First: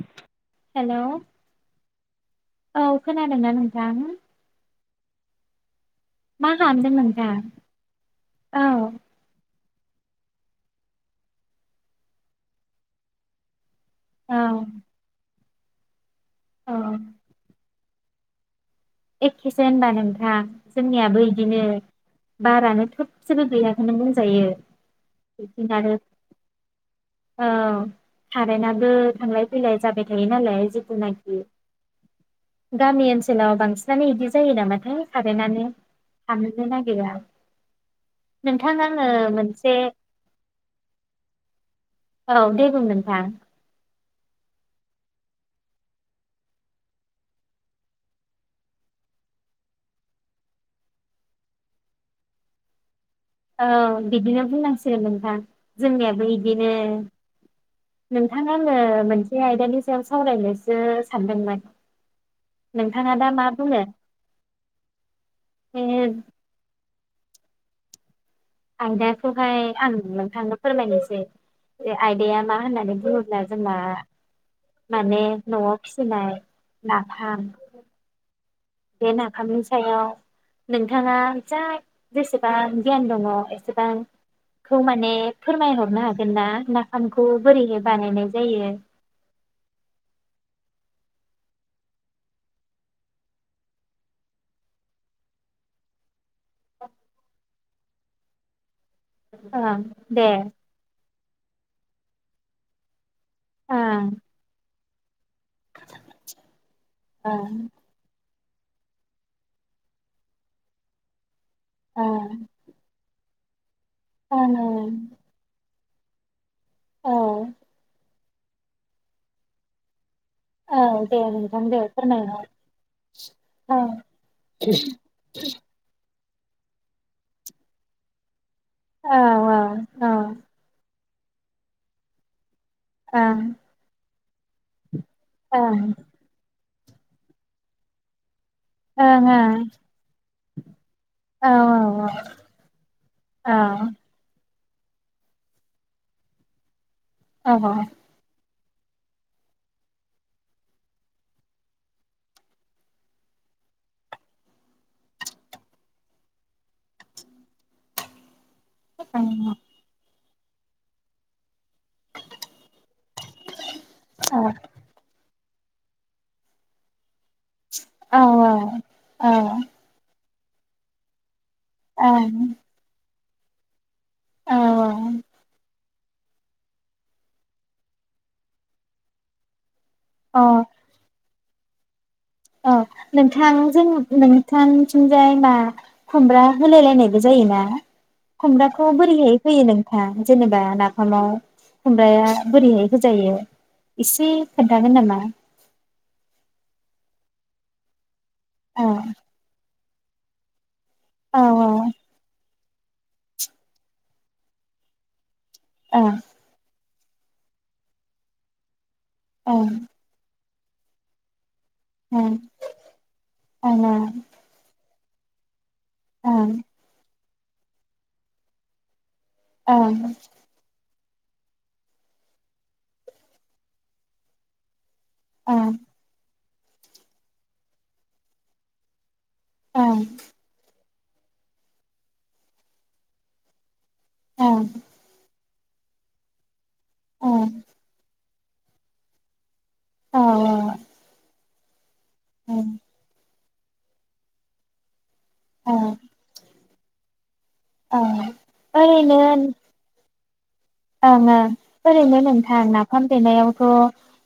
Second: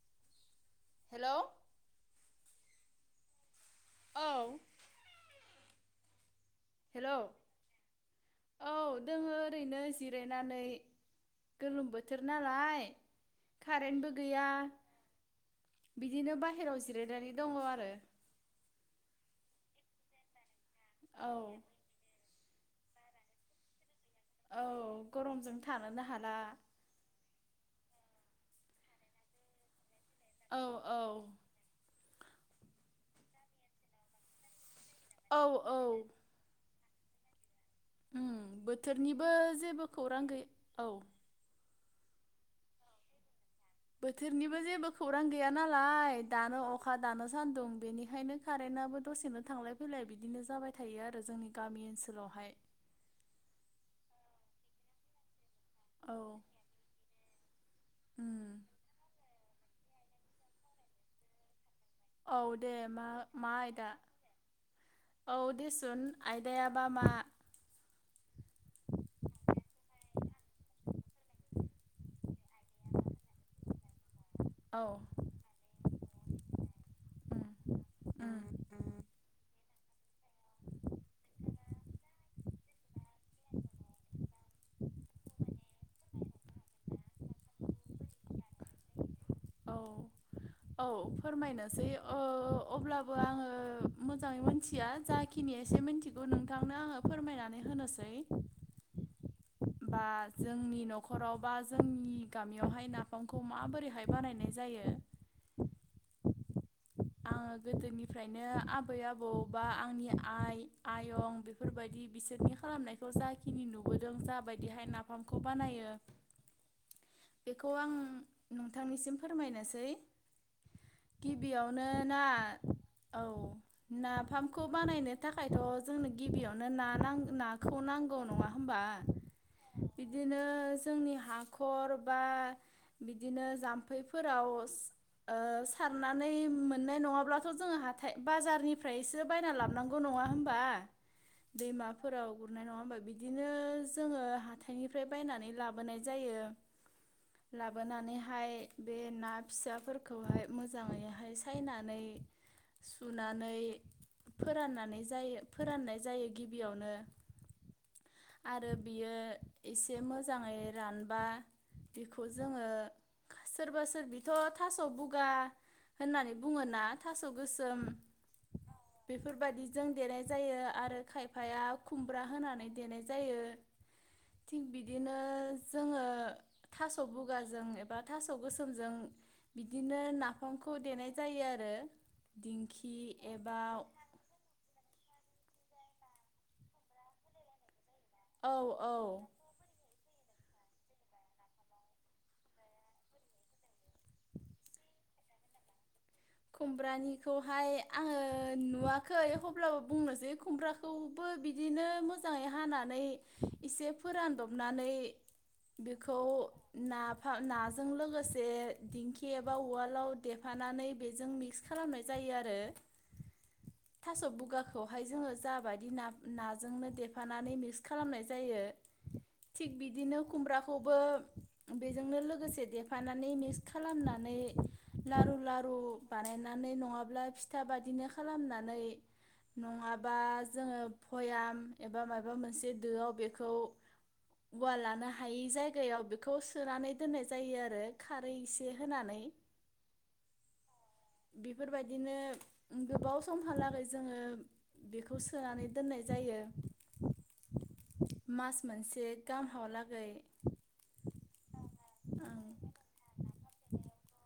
[unintelligible] Hello औ खोनादों ना नोंथां? औ मा खालामदों हेलौ नोंथां? औ रैनो जिरायनानै गोलोम बोथोर नालाय। कारेन्टबो औ गैया बिदिनो औ बाहेराव जिरायनानै दङ' आरो एखेसो होनबा नोंथां। जोंनियाबो इदिनो। औ बारानो थोबसेबो गैयाखोनो बुं जायो औ गरमजों बिदिनो आरो थानोनो हाला औ कारेनाबो थांलाय फैलाय जाबाय थायो औ नालाय औ [unintelligible] गामि ओनसोलाव बांसि नानो इदि जायो नामा थाय औ कारेनानो औ थानोनो ना गिरा। बोथोरनिबो जेबो खौरां गै औ औ दे बुं नोंथां। बोथोरनिबो जेबो खौरां गैया नालाय दानो अखा दानो सान्दुं बेनिखायनो कारेन्टआबो दसेनो थांलाय फैलाय बिदिनो जाबाय थायो आरो जोंनि गामि ओनसोलावहाय। औ बिदिनो बुंनांसिगोन नोंथां। औ जोंनियाबो बिदिनो नोंथां उम आङो मोनसे आय दानि सायाव सावरायनोसो सानदोंमोन। औ दे मा नोंथाङा दा मा बुङो आयदा औ बे देसुन आयदायाबा मा? आयदाखौहाय आं नोंथांनो फोरमायनोसै आयदाया मा होननानै बुङोब्ला जोंना औ माने न'आव फिसिनाय उम नाफाम उम बे नाफामनि सायाव नोंथाङा जा जेसेबां गियान दङ एसेबांखौ माने फोरमायहरनो हागोन ना नाफामखौ बोरैहाय बानायनाय जायो? औ औ फोरमायनोसै अब्लाबो आङो मोजाङै मिथिया जाखिनि एसे मिथिगौ नोंथांनो आङो फोरमायनानै होनोसै। ओं दे। खराव बा जोंनि गामियावहाय ना फामखौ माबोरैहाय ओं बानायनाय जायो। [inaudible] [unintelligible] फ्रायनो आबै आबौ बा आंनि आइ आयं। बेफोरबायदि ओं बिसोरनि खालामनाय खौ जाखिनि नु बोदों ओं जाबायदिहाय ओं नाफामखौ बानायो। औ बेखौ आं। नोंथांनिसिम फोरमायनोसै। औ दे नोंथां। दे गिबियावनो ना फोरमायहर औ नाफामखौ बानायनो थाखायथ' जोंनो गिबियावनो ना नांगो नाखौ नांगौ नङा होनबा औ औ बिदिनो जोंनि हाखर बा। ओं बिदिनो जाम्फै फोराव ओं सारनानै मोननाय नङाब्लाथ' जोङो हाथाय बाजारनिफ्रायसो ओं ओं बायना लाबोनांगौ नङा होमबा औ दैमाफोराव गुरनाय नङा होनबा बिदिनो औ जोङो ह हाथाइनिफ्राय बायनानै लाबोनाय जायो। औ औ ओं लाबोनानै हाय बे ना फिसाफोरखौहाय मोजाङैहाय फैनानै सुनानै फोराननानै जायो फोराननाय जायो गिबियावनो। आरो बियो एसे मोजां। मोजाङै रानबा बेखौ जोङो सोरबा सोरबिथ' थास' बुगा [unintelligible] बुङोना। थास' गोसोम बेफोरबायदि जों देरनाय जायो आरो खाय फाया खुमब्रा होनानै देनाय। जायो थिग बिदिनो जोङो थास' बुगाजों एबा थास' गोसोमजों। बिदिनो औ नाफामखौ देनाय। जायो आरो। औ दिंखि नोंथां एबा जों नोंथांथिंजाय मां खुमब्रा होलाय लायनायबो जायोना? औ खमब्राखौ औ बोरैहाय होयो नोंथां? जेनेबा नाफामाव खुमब्राया बोरैहाय होजायो एसे खोन्थागोन नामा? खुमब्रानिखौहाय आङो। औ नुवाखै एखमब्लाबो। बुंनोसै खुमब्राखौबो औ बिदिनो मोजाङै हानानै एसे फोरानदबनानै। औ बेखौ। नाफाम नाजों लोगोसे। दिंखि एबा औ उवालाव दे। थानानै बे। जों मिक्स। खालामनाय ओं जायो आरो थास' बुगाखौ। खौहाय जोङो जाबायदि। ना-नाजोंनो दे। फानानै मिक्स खालामनाय जायो। थिग बिदिनो खुमब्राखौबो। बेजोंनो लोगोसे देफानानै मिक्स खालामनानै। लारु-लारु। मेनानै नङाब्ला फिथा बादिनो खालामनानै। नङाबा जोङो। बयाम एबा माबा मोनसे दोआव बेखौ। औवा लानो हायि जाय। दैयाव बिखौ सु। सोनानै दोननाय जायो आरो खार। दै इसे होनानै। औ बेफोरबायदि। बिदिनो गोबाव सम। समहालागै जोङो बेखौ। सोनानै औ दोननाय जायो। औ। [inaudible] मास मोनसे ओरैनो गाम हालागै [inaudible] ओं ओं ओरैनो नोंथां नाफाम देनायावथ'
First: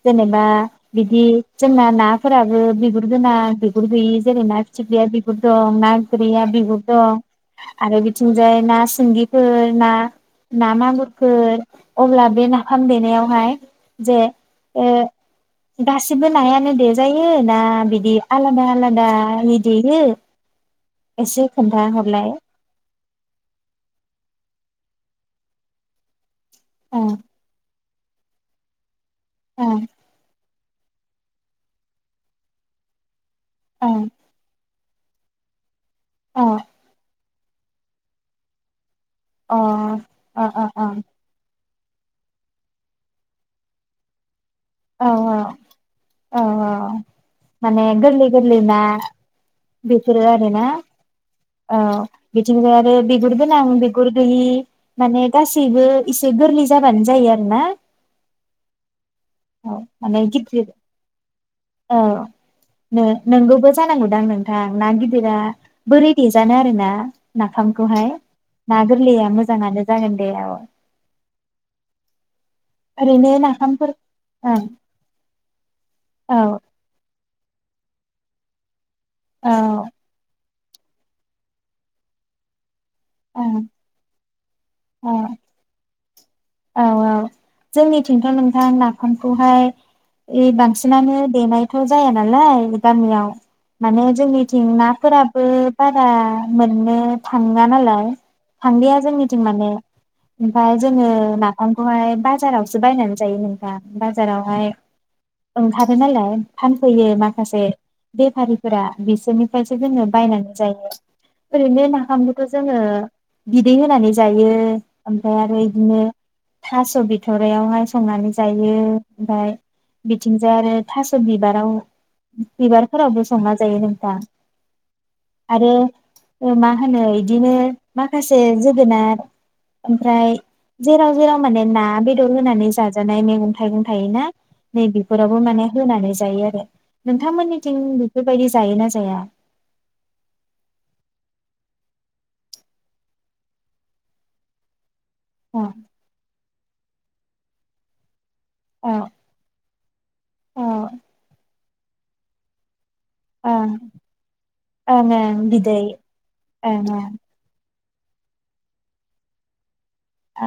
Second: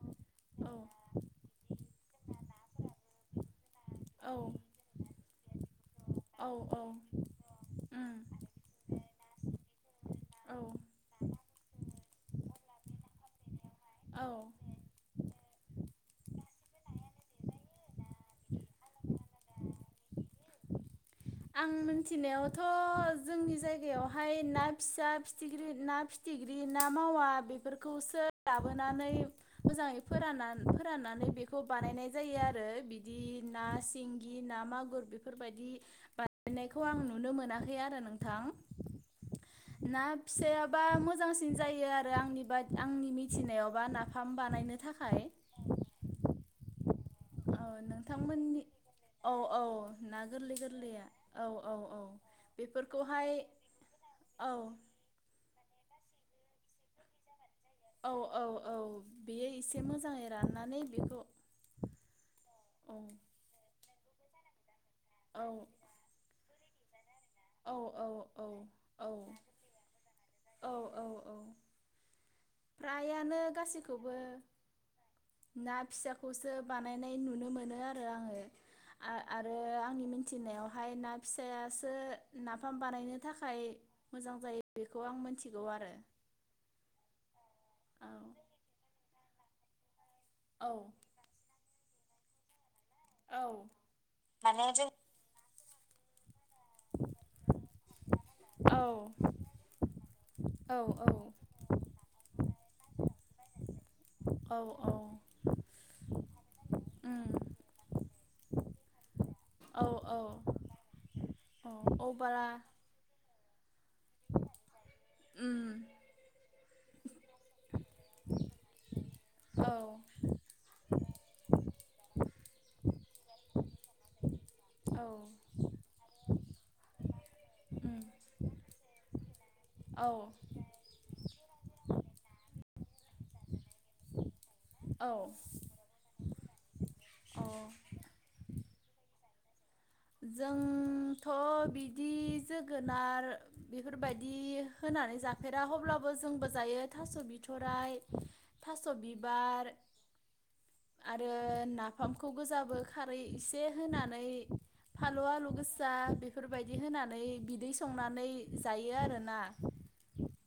जेनेबा औ बिदि जोंना नाफोराबो बिगुर गोनां बि गुर गैयि औ जेरै ना फिथि गैया बि बो दं ना फैया औ औ बिगुर दं आरो उम बिथिंजाय ना सिंगिफोर ना औ ना मागुर अब्ला बे नाफाम देनायावहाय जे औ ए गासिबो नायानो देजायो ना बिदि आलादा आलादानि देयो एसे आं खोन्था हरलाय मिथिनायावथ' जोंनि जायगायावहाय ना फिसा फिथिख्रि ना फि फिथिग्रि ना ओ मावा बेफोरखौ खौसो लाबोनानै ओ मोजाङै फोराननानै फोराननानै बेखौ बानायनाय जायो आरो बिदि ना सिंगि ना मागु बेफोरबायदि ओ बानायनायखौ आंनो नुनो मोनाखै आरो नोंथां। अ ना अ अ फिसायाबा अ मोजांसिन जायो आरो आंनि बा आंनि मिथिनायावबा नाफाम बानायनो औ थाखाय औ औ माने गोरलै गोरलै नोंथांमोननि ना औ औ ना बेफोरो गोरलै आरोना गोरलैया औ बिथिंजाय आरो बेफोरखौहाय बिगुर गोनां बिगुर गैयि औ माने गासैबो गोरलै जाबानो जायो आरो ना। औ औ औ बेयो औ एसे माने मोजाङै गिदिर राननानै बेखौ औ औ नोंगौबो जानांगौदां नों थां ना गिदिरा औ बोरै देजानो आरो ना [inaudible] औ औ नाफामखौहाय ना औ गोरलैया मोजाङानो जागोन दे औ ओरैनो फ्रायानो नाफामफोर गासैखौबो ओं ना औ फिसाखौसो बानायनाय नुनो मोनो आरो आरो आङो औ आरो आंनि मिथिनायाव फाय ना फिसायासो ना फाम बानायनो थाखाय ओं मोजां जायो बेखौ औ आं मोनथिगौ आरो औ औ जोंनिथिंथ' औ नोंथां नाफाम [unintelligible] हाय ए औ बांसिनानो देनायथ' जाया नालाय गामियाव औ माने जोंनिथिं माने जों नाफोरा बे बारा मोननो थां जानालाय औ थांलिया जोंनिथिं माने ओमफ्राय औ जोङो औ अंखौहाय बाजाराव बावसो बायनानै जायो नोंथां औ बाजारावहाय औ ओंखारो नालाय फानफैयो उम माखासे बेफारिफोरा बिसोरनिफ्रायसो औ जोङो औ बायनानै जायो औ ओरैनो औ नाामबोथ' बारा जोङो दैद होनानै जायो ओमफ्राय आरो उम बिदिनो थास बि बोाथरायावहाय संनानै जायो ओमफ्राय औ बिथिंजाय आरो थास' बिबाराव बिबारफोरावबो संना जायो नोंथां औ आरो मा होनो बिदिनो उम माखासे जोगोनार औ ओमफ्राय जेराव जेराव माने ना बेदर होनानै साजा म थाइगं थायोना नै औ बेफोरावबो माने होनानै जायो आरो औ नोंथांमोननिथिं बेफोरबायदि जायोना जाया जोंथ' बिदि जोगोनार बेफोरबायदि होनानै जाफेरा ओं अब्लाबो जोंबो जायो थास' बिथराइ थास' ओं बिबार ओं आरो ना खामखौ बो जाबो खारै एसे ओं होनानै ओं फालौ आलु ओं बिदै गोसा बेफोरबायदि ओं ओं होनानै बिदै संनानै जायो आरोना अ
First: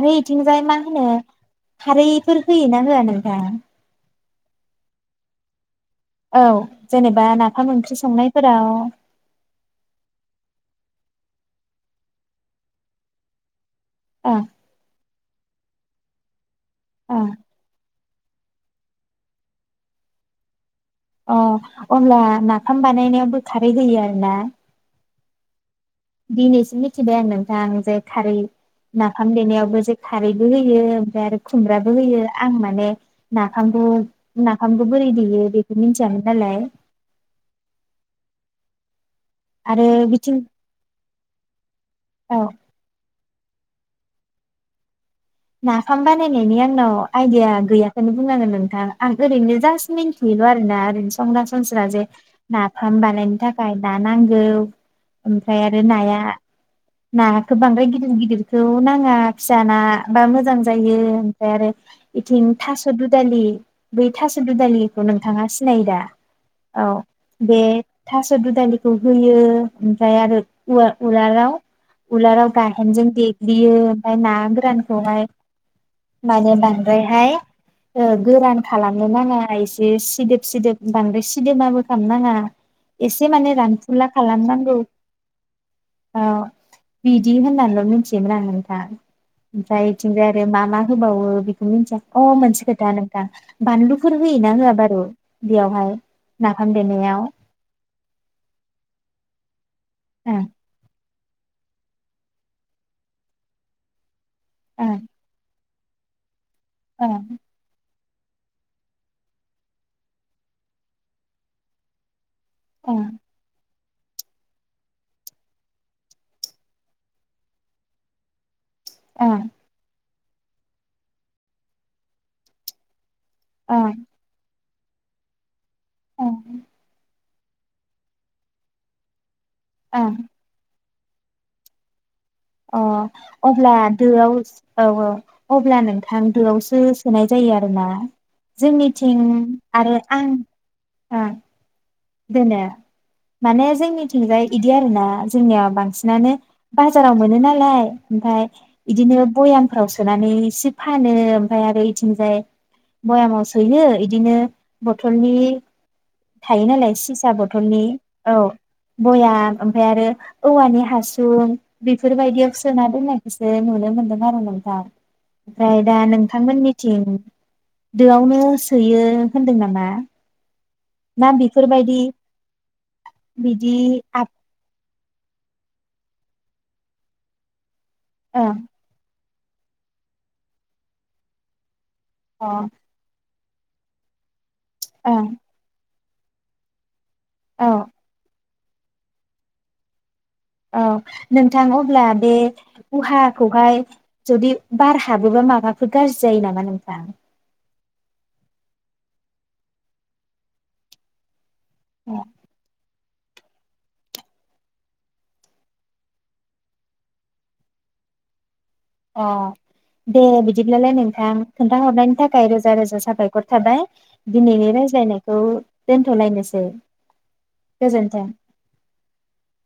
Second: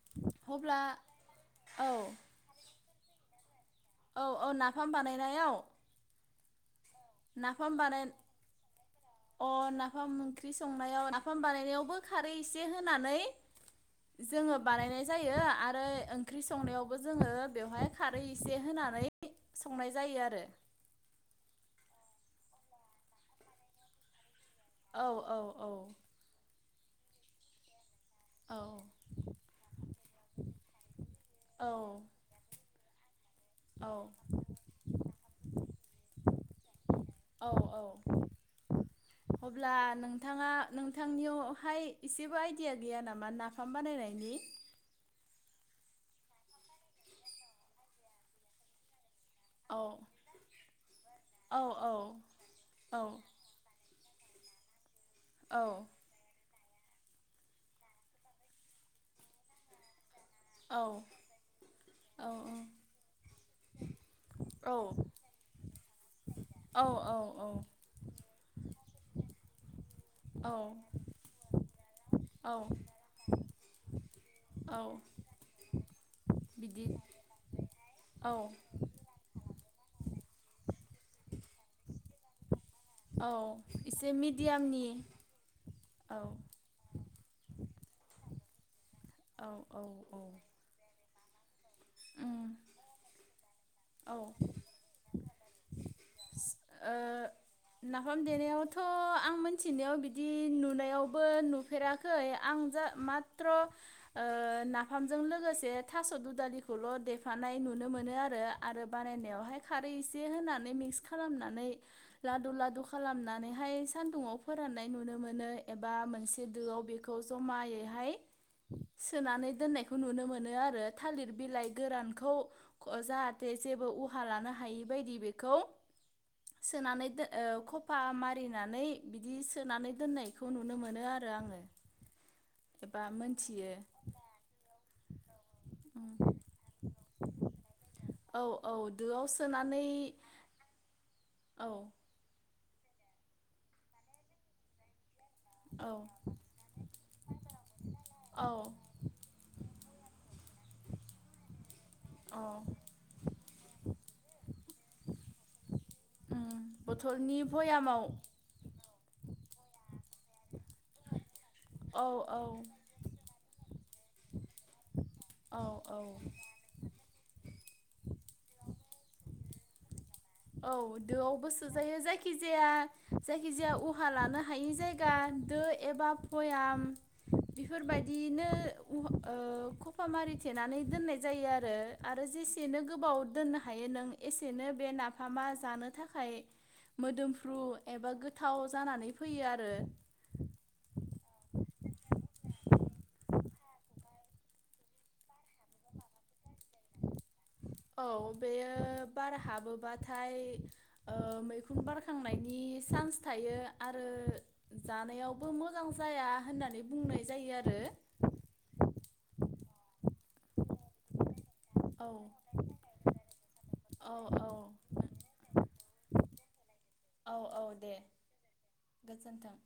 आरो इथिंजाय मा अब्ला होनो औ खारैफोर होयोना होआ नोंथां औ औ नाफाम बानायनायाव औ जेनेबा नाफाम ओंख्रि संनायफोराव अ नाफाम ओंख्रि संनायाव नाफाम बानायनायावबो खारै एसे होनानै ओ जोङो बानायनाय जायो आरो ओंख्रि संनायावबो ओ जोङो बेवहाय खारै एसे होनानै संनाय जायो आरो। अ अब्ला नाफाम बानायनायावबो खारै होयो आरो ना? औ औ औ दिनैसो मिथिबाय आं नोंथां जे खारै नाफाम देनायावबो जे खारैबो होयो ओमफ्राय आरो औ खुमब्राबो होयो आं माने नाफामखौ औ नाफामखौ बोरै देयो बेखौ मिथियामोन नालाय औ औ अब्ला आरो बिथिं नोंथाङा नों बिथांनियाव हाय एसेबो औ आइदिया गैया नामा ना [inaudible] नाफाम बानायनायनि नाफाम बानायनायनि आंनाव आइडिया गैयाखौनो बुंनांगोन नोंथाङा। आं ओरैनो औ जास्ट मिन्थियोल' आरो ना ओर [inaudible] औ संरासनस्रा औ जे औ नाफाम बानायनो थाखाय ना नांगौ। आमफ्राय आरो औ नाया ना खौ बांद्राय गिदिर गिदिरखौ नाङा फिसा ना बा मोजां औ जायो आमफ्राय आरो औ बेथिं थास' दुदालि बै थास' औ दुदालिखौ नोंथाङा सिनायो दा? औ बे थास' दुदालि खौ होयो ओमफ्राय आरो औ उवा उलाराव-उलाराव औ गाहेनजों देग्लियो ओमफ्राय ना गोरान औ खौहाय माने बिदि बांद्राय हाय ओ औ गोरान खालामनो नाङा एसे बे सिदोब-सिदोब बांद्राय सिदोबाबो खामनाङा एसे औ माने रानफुला एसे खालाम नांगौ मिडियामनि ओ औ बिदि होननानैल' मिथियोमोन आं। हा औ ओमफ्राय औ थिंजाय आरो मा-मा होबावो मोनथिया अ मोनसे खोथा नोंथां बानलु औ फोर ओ होयो ना होआ बारु बेयाव हाय नाफाम देनायाव? नाफाम देनायाव थ' आं मोन थिनायाव बिदि नुनायाव बो नुफेराखै आं जा माथ्र ओ ओं नाफामजों लोगोसे थास' दुदालि ल' ओं देफानाय नुनो मोनो मोनो आरो आरो बानायनायावहाय खारै एसे होनानै मिक्स खालामनानै लादु-लादु ओं खालामनानैहाय सान्दुङाव फोरान्नाय नुनो मोनो एबा मोनसे दोआव बेखौ जमायैहाय ओं ओं सोनानै दोननायखौ नुनो मोनो मोनो आरो थालिर बिलाइ गोरानखौ‌ जा बे ओं जेबो उहा लानो हायि बेबायदि बेखौ ओं सोनानै दोन ओ खफा मारिनानै बिदि बिदि सोनानै ओं दोननायखौ नुनो मोनो मोनो आरो आङो अ एबा अब्ला मोनथियो दोआव औ-औ अब्ला नोंथां दोआवसो सोनाय जायो आरो औ औ जोंनिथिं दोआव सोनानै आरो आं ओम औ दोनो माने जोंनिथिंजाय बिदि आरोना जोंनियाव औ बांसिनानो बाजाराव मोनो नालाय ओमफ्राय औ बिदिनो बयाम भयामफोराव सोनानै इसे फानो ओमफ्राय आरो बिथिंजाय औ भयामाव सोयो बिदिनो बथलनि उम थायोनालाय सिसा बथलनि भयामाव औ बयाम ओमफाय आरो औवानि हासुं औ औ बेफोरबायदियाव सोना दोनो आरोखि। जे नुनो मोनदों आरो नोंथां। औ ओमफ्राय दा औ नोंथांमोननिथिं दोआवनो सोयो होनदों नामा? औ ना दोआवबो सोजायो बेफोरबायदि जायखिजाया जायखिजाया बिदि उहा आब लानो हायि जायगा दो एबा भयाम बेफोरबायदियैनो ओं ओ खफामारि थेनानै दोननाय जायो आरो। आरो अ जेसेनो गोबाव दोननो हायो नों एसेनो ओं मा मा जानो थाखाय मोदोमफ्रु औ एबा गोथां गोथाव जानानै फैयो आरो। औ नोंथां अब्ला बे उहाखौहाय जुदि बार हाबोबा माबाफोर गाज्रि जायो नामा नोंथां? औ बेयो बार हाबोबाथाय ओ मैखुम बारखांनायनि सान्स थायो आरो जानायावबो मोजां जाया होननानै बुंनाय जायो आरो। अ दे बिदिब्लालाय नोंथां। औ खोन्थाहरनायनि थाखाय रोजा रोजा साबायखर थाबाय औ औ दिनैनि रायज्लायनायखौ दोनथ'लायनोसै। औ औ दे गोजोन्थों। गोजोन्थों।